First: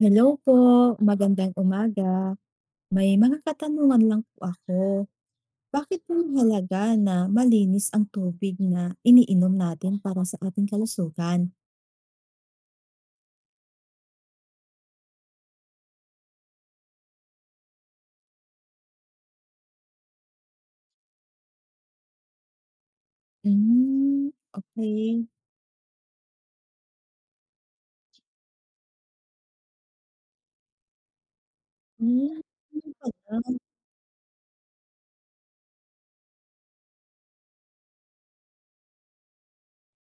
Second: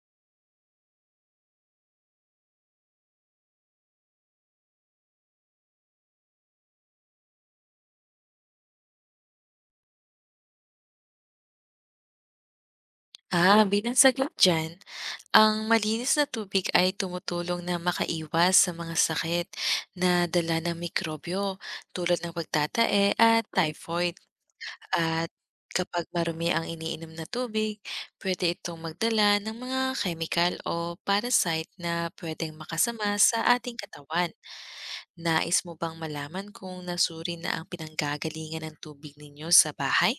Hello po, magandang umaga. May mga katanungan lang po ako. Bakit po mahalaga na malinis ang tubig na iniinom natin para sa ating kalusugan? Bilang sagot dyan, ang malinis na tubig ay tumutulong na makaiwas sa mga sakit na dala ng mikrobyo tulad ng pagtatae at typhoid. Hmm, okay. At kapag marumi ang iniinom na tubig, pwede itong magdala ng mga chemical o parasite na Hmm, pwedeng makasama Ganun sa pala. ating katawan. Nais mo bang malaman kung nasuri na ang pinanggagalingan ng tubig ninyo sa bahay?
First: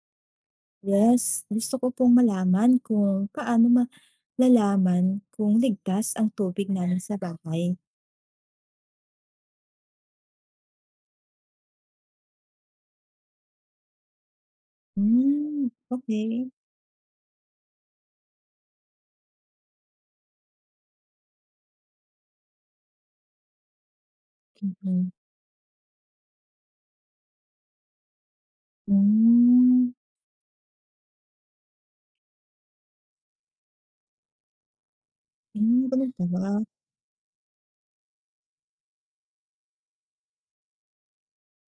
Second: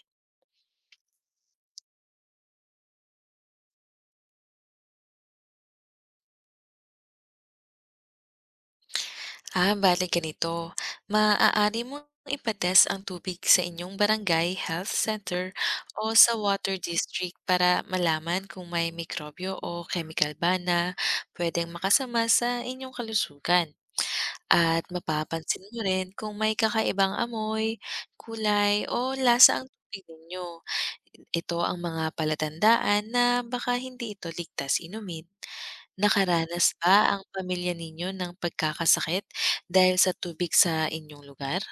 Yes, gusto ko pong malaman kung paano malalaman kung ligtas ang tubig namin sa bahay. Bale ganito. Maaari mong ipatest ang tubig sa inyong barangay health center Hmm, o sa okey. water district para malaman kung may mikrobyo o chemical ba na pwedeng makasama sa inyong kalusugan. At Mm. mapapansin mo rin kung may kakaibang amoy, kulay o lasa ang Hmm, tubig ninyo. Ito ang mga palatandaan na baka hindi ito ligtas inumin. Ganun pala. Nakaranas ba ang pamilya ninyo ng pagkakasakit dahil sa tubig sa inyong lugar?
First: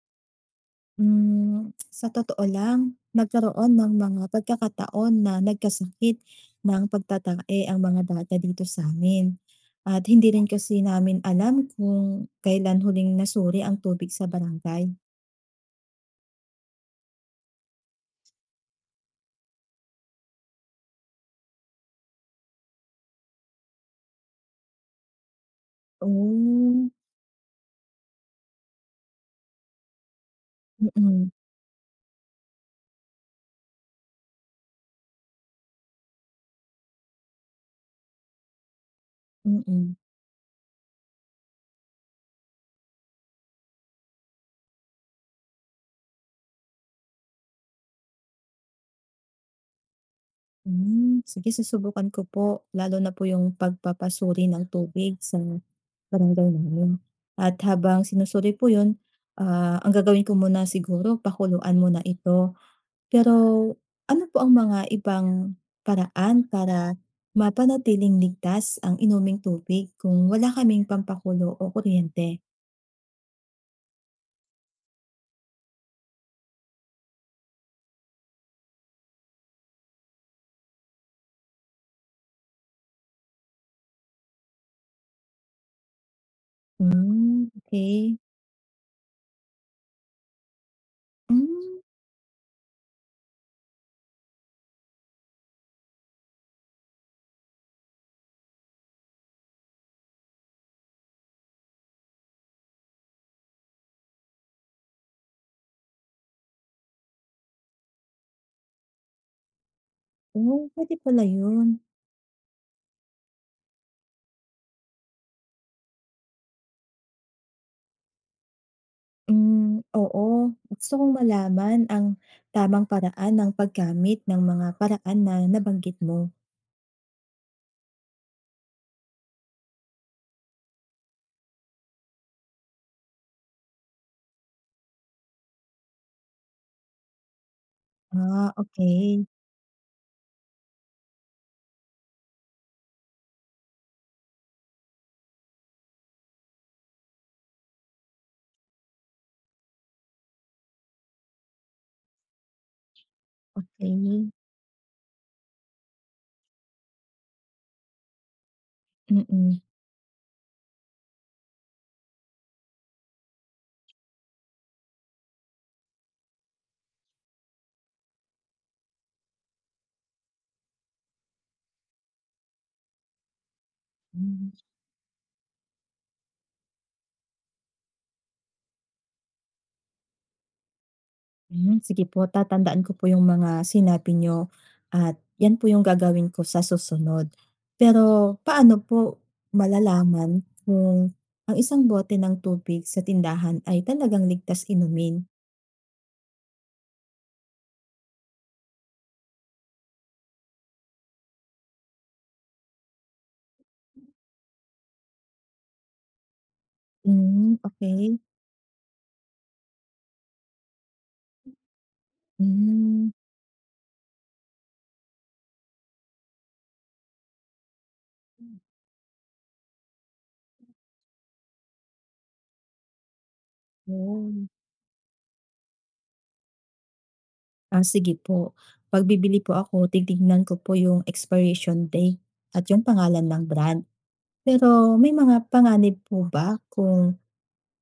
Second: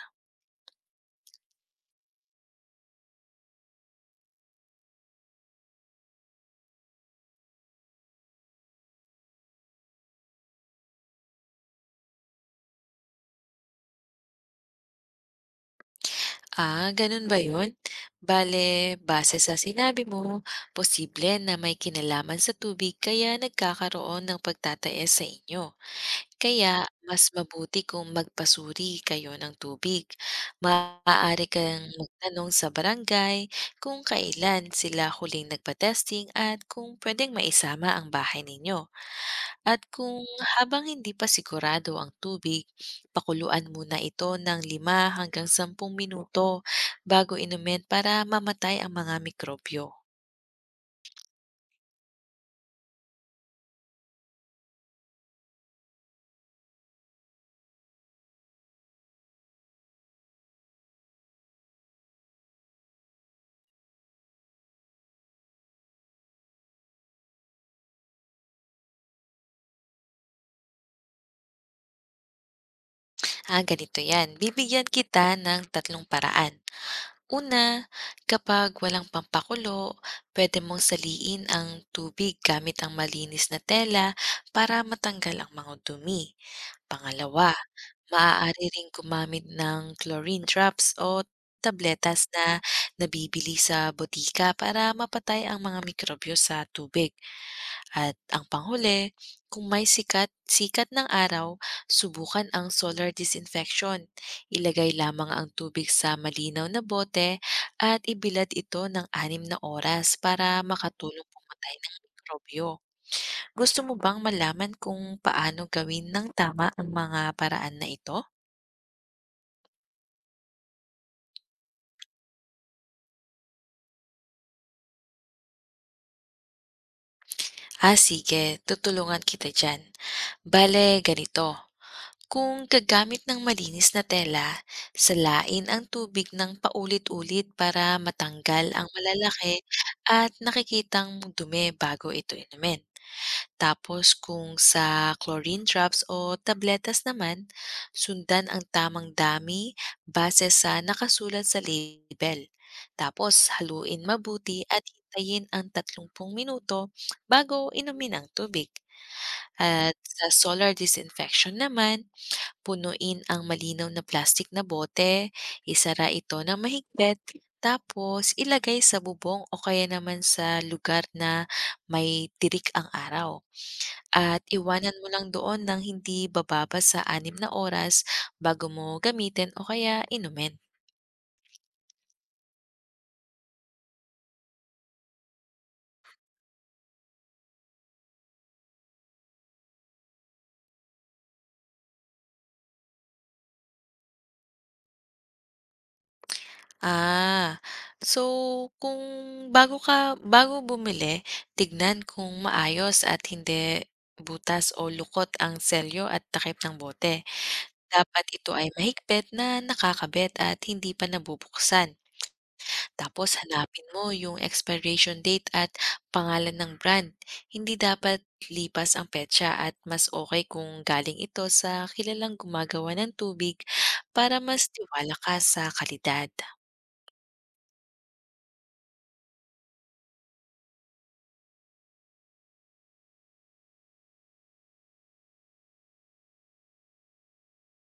Sa totoo lang, nagkaroon ng mga pagkakataon na nagkasakit ng pagtatae ang mga bata dito sa sa'min at hindi rin kasi namin alam kung kailan huling nasuri ang tubig sa barangay. Ganun ba yun? Bale, base sa sinabi mo, posible na may kinalaman sa tubig kaya nagkakaroon ng pagtataas sa inyo. Kaya, Oh. mas mabuti kung magpasuri kayo ng tubig. Mm. Maaari kang magtanong sa barangay kung kailan sila huling nagpa-testing at kung pwedeng maisama ang bahay ninyo. At Mm. kung habang hindi pa sigurado ang tubig, pakuluan muna ito ng 5 hanggang 10 minuto bago inumin para mamatay ang mga mikrobyo. Sige, susubukan ko po, lalo na po yung pagpapasuri ng tubig sa barangay namin, at habang sinusuri po yun, ah, ang gagawin ko muna siguro pakuluan muna ito. Pero ano po ang mga ibang paraan para mapanatiling ligtas ang inuming tubig kung wala kaming pampakulo o kuryente? Ganito yan. Bibigyan kita ng 3 paraan. Una, kapag walang pampakulo, pwede mong saliin ang tubig gamit ang malinis na tela para matanggal ang mga dumi. Hmm, Pangalawa, okay. maaari ring gumamit ng chlorine drops o Hmm, tabletas na nabibili sa botika para mapatay ang mga mikrobyo sa tubig. At ang panghuli, kung may sikat ng araw, subukan ang solar disinfection. Ilagay lamang ang tubig sa malinaw na bote at ibilad ito ng 6 na oras para oh, puwede pala makatulong yun. pumatay ng mikrobyo. Gusto mo bang malaman kung paano gawin ng tama ang mga paraan na ito? Hmm, oo. Gusto kong malaman ang tamang paraan ng paggamit ng mga paraan na nabanggit mo. Sige. Tutulungan kita dyan. Bale, ganito. Kung gagamit ng malinis na tela, salain ang tubig ng paulit-ulit para Ah, matanggal ang okay, malalaki at nakikitang dumi bago ito inumin. Tapos kung sa chlorine drops o tabletas naman, sundan ang tamang dami base sa nakasulat sa label. Tapos haluin okay. mabuti at hintayin ang 30 minuto bago inumin ang tubig. Mm. At sa solar disinfection naman, punuin ang malinaw na plastic na bote, isara ito ng mahigpit, tapos ilagay sa bubong o kaya naman sa lugar na may tirik ang araw. At Hmm. iwanan mo lang doon ng hindi bababa sa 6 na oras bago mo gamitin o kaya inumin. Sige po, tatandaan ko po yung mga sinabi niyo at yan po yung gagawin ko sa susunod. Pero paano po malalaman kung ang isang bote ng tubig sa tindahan ay talagang ligtas inumin? Ah, so kung bago ka bumili, tignan kung maayos at hindi butas o lukot ang selyo at takip ng bote. Hmm, okey. Dapat ito ay mahigpit na nakakabit at hindi pa nabubuksan. Hmm, Tapos hanapin mo yung expiration date at pangalan ng brand. Hindi dapat lipas ang petsa at mas okay kung galing ito sa kilalang gumagawa ng tubig para Yun. mas tiwala ka sa kalidad. Ah, sige po. 'Pag bibili po ako, titignan ko po yung expiration date at yung pangalan ng brand. Pero may mga panganib po ba kung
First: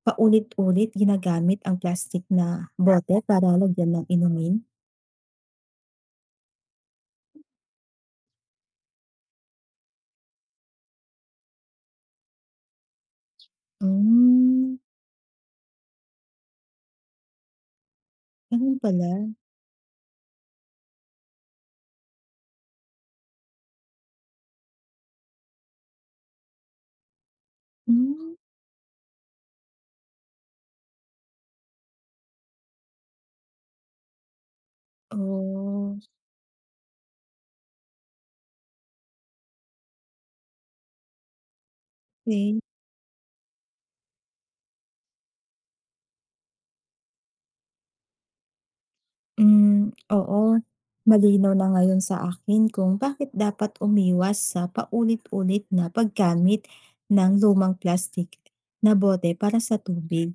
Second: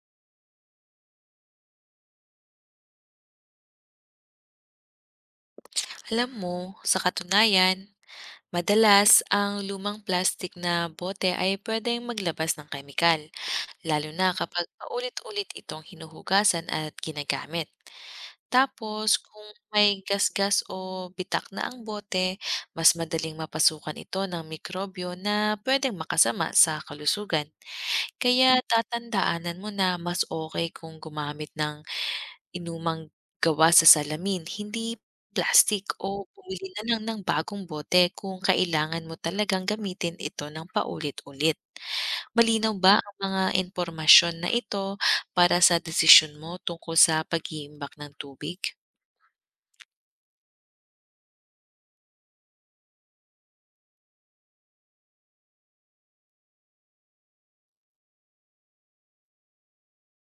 paulit-ulit ginagamit ang plastik na bote para lagyan ng inumin? Alam mo, sa katunayan, madalas ang lumang plastik na bote ay pwedeng maglabas ng kemikal, lalo na kapag Hmm, paulit-ulit itong hinuhugasan at ginagamit. Ganun pala. Tapos, kung may gasgas o bitak na ang bote, mas madaling mapasukan ito ng mikrobyo na pwedeng makasama sa kalusugan. Hmm, Kaya tatandaanan mo na mas okay kung gumamit ng inumang gawa sa salamin, hindi plastic okey. o bumili na lang ng bagong bote kung kailangan mo talagang gamitin ito ng paulit-ulit. Malinaw ba ang mga impormasyon na ito para sa desisyon mo tungkol sa pag-iimbak ng tubig? Hmm, oo, malinaw na ngayon sa akin kung bakit dapat umiwas sa paulit-ulit na paggamit ng lumang plastik na bote para sa tubig.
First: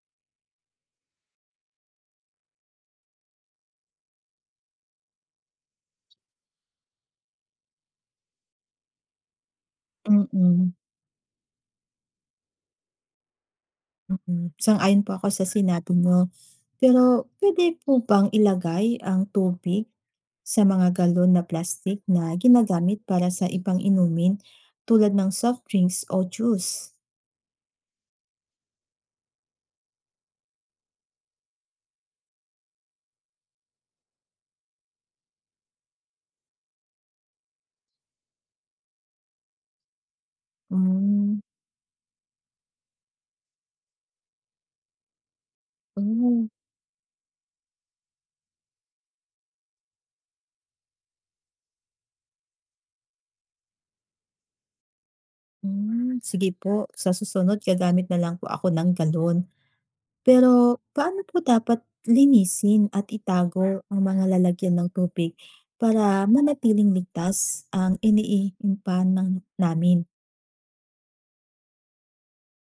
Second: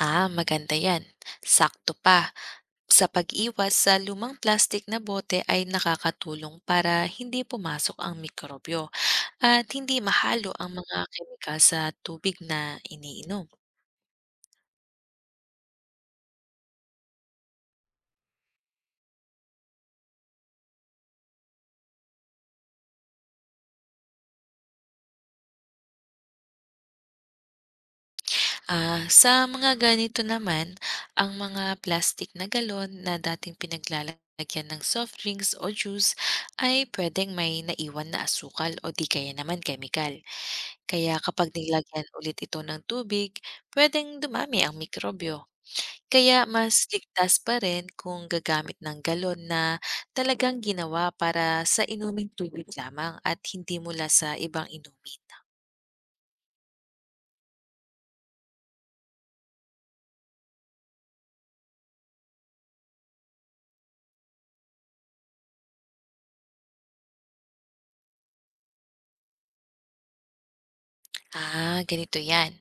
Maganda yan. Sakto pa. Sa pag-iwas sa lumang plastic na bote ay nakakatulong para hindi pumasok ang mikrobyo at hindi mahalo Mm, ang mga kemikal sa tubig na iniinom. Sang-ayon po ako sa sinabi niyo. Pero pwede po bang ilagay ang tubig sa mga galon na plastik na ginagamit para sa ibang inumin tulad ng soft drinks o juice? Sa mga ganito naman, ang mga plastic na galon na dating pinaglalagyan ng soft drinks o juice ay pwedeng may naiwan na asukal o di kaya naman kemikal. Kaya Hmm, kapag nilagyan ulit ito ng tubig, pwedeng dumami ang mikrobyo. Kaya oh. mas ligtas pa rin kung gagamit ng galon na talagang ginawa para sa inuming tubig lamang at hindi mula sa ibang inumin. Sige po, sa susunod gagamit na lang po ako ng galon. Pero paano po dapat linisin at itago ang mga lalagyan ng tubig para manatiling ligtas ang iniiimpan ng namin? Ganito yan.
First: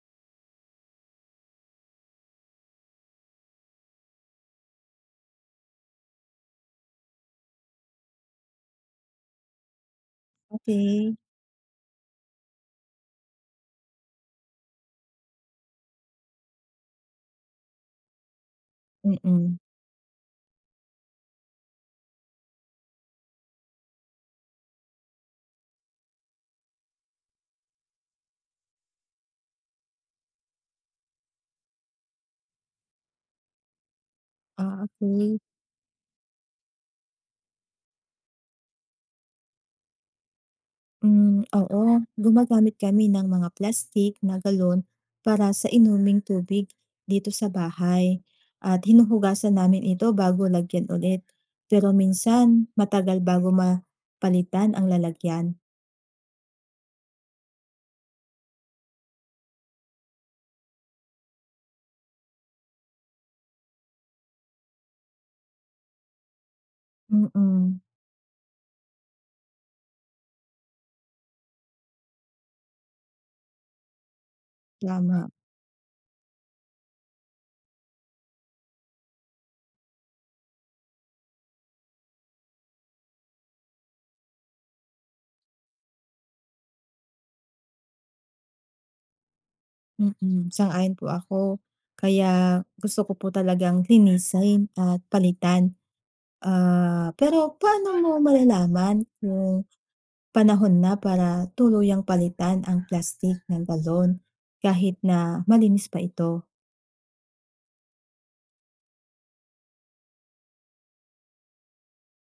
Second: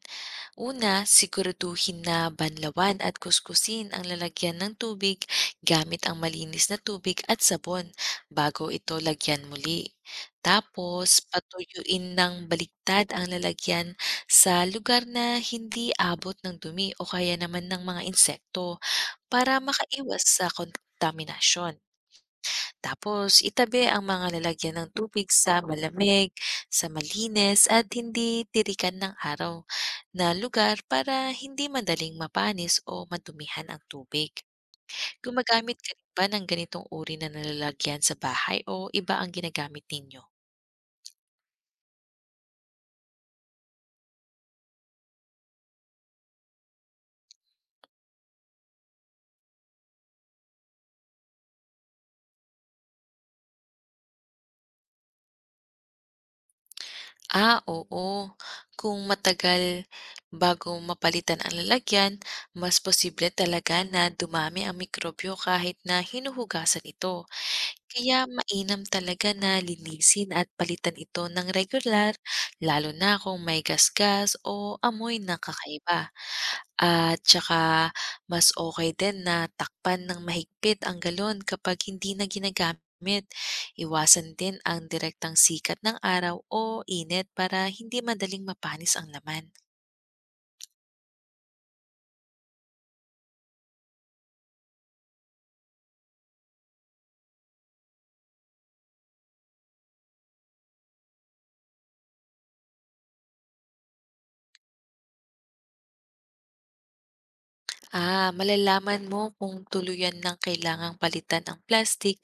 Una, siguraduhin na banlawan at kuskusin ang lalagyan ng tubig gamit ang malinis na tubig at sabon bago ito lagyan muli. Tapos, Okay. patuyuin ng baliktad ang lalagyan sa lugar na hindi abot ng dumi o kaya naman ng mga insekto para Mm. makaiwas sa kontaminasyon. Tapos itabi ang mga lalagyan ng tubig sa malamig, sa malinis at hindi tirikan ng araw na lugar para hindi madaling mapanis o madumihan ang tubig. Ah, okey. Gumagamit ka rin ba ng ganitong uri na nalalagyan sa bahay o iba ang ginagamit ninyo? Hmm, oo, gumagamit kami ng mga plastik na galon para sa inuming tubig dito sa bahay, at hinuhugasan namin ito bago lagyan ulit. Pero minsan matagal bago mapalitan ang lalagyan. Oo. Kung matagal bago mapalitan ang lalagyan, mas posible talaga na dumami ang mikrobyo kahit na hinuhugasan ito. Mm. Mm. Kaya mainam talaga na linisin at palitan ito ng regular, lalo na kung may gasgas o amoy Tama. na kakaiba. At saka mas okay din na takpan ng mahigpit ang galon kapag hindi na ginagamit. Iwasan din ang direktang sikat ng araw o init para hindi madaling mapanis ang laman. Sang-ayon po ako. Kaya gusto ko po talagang linisin at palitan. Ah, pero paano mo malalaman kung panahon na para tuluyang palitan ang plastik ng galon kahit na malinis pa ito. Malalaman mo kung tuluyan ng kailangang palitan ang plastic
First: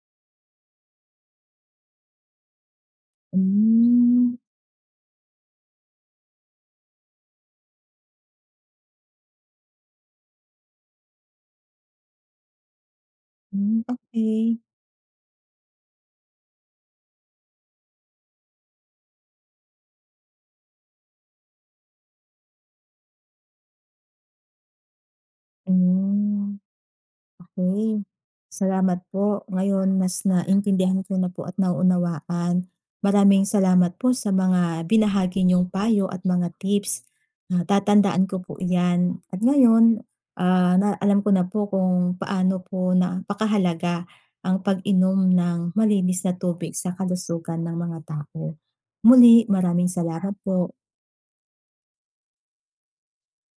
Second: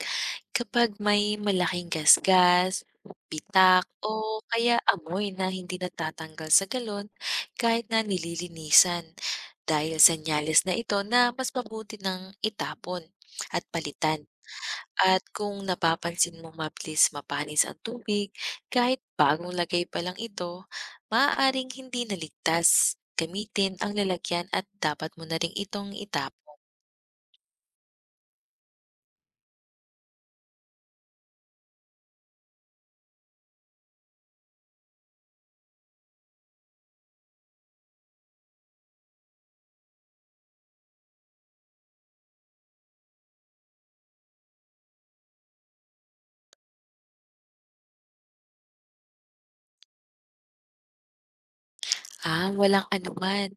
kapag may malaking gasgas, pitak, Hmm. o kaya amoy na hindi natatanggal sa galon kahit na nililinisan. Dahil sa nyales na ito na mas mabuti ng itapon at Hmm, palitan. okey. At kung napapansin mong mabilis mapanis ang tubig, kahit bagong lagay pa lang ito, maaaring hindi naligtas. Gamitin ang lalagyan at dapat mo na rin itong itapon. Hmm. Okay. Salamat po. Ngayon mas naintindihan ko na po at nauunawaan. Maraming salamat po sa mga binahagi niyong payo at mga tips. Ah, tatandaan ko po 'yan, at ngayon, ah, na alam ko na po kung paano po napakahalaga ang pag-inom ng malinis na tubig sa kalusugan ng mga tao. Muli, maraming salamat po. Walang anuman.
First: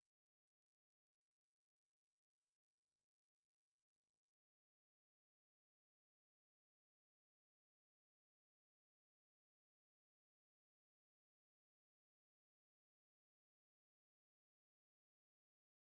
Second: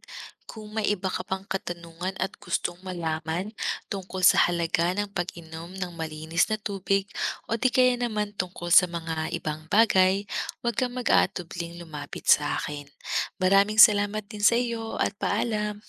Kung may iba ka pang katanungan at gustong malaman tungkol sa halaga ng pag-inom ng malinis na tubig o di kaya naman tungkol sa mga ibang bagay, huwag kang mag-aatubling lumapit sa akin. Maraming salamat din sa iyo at paalam.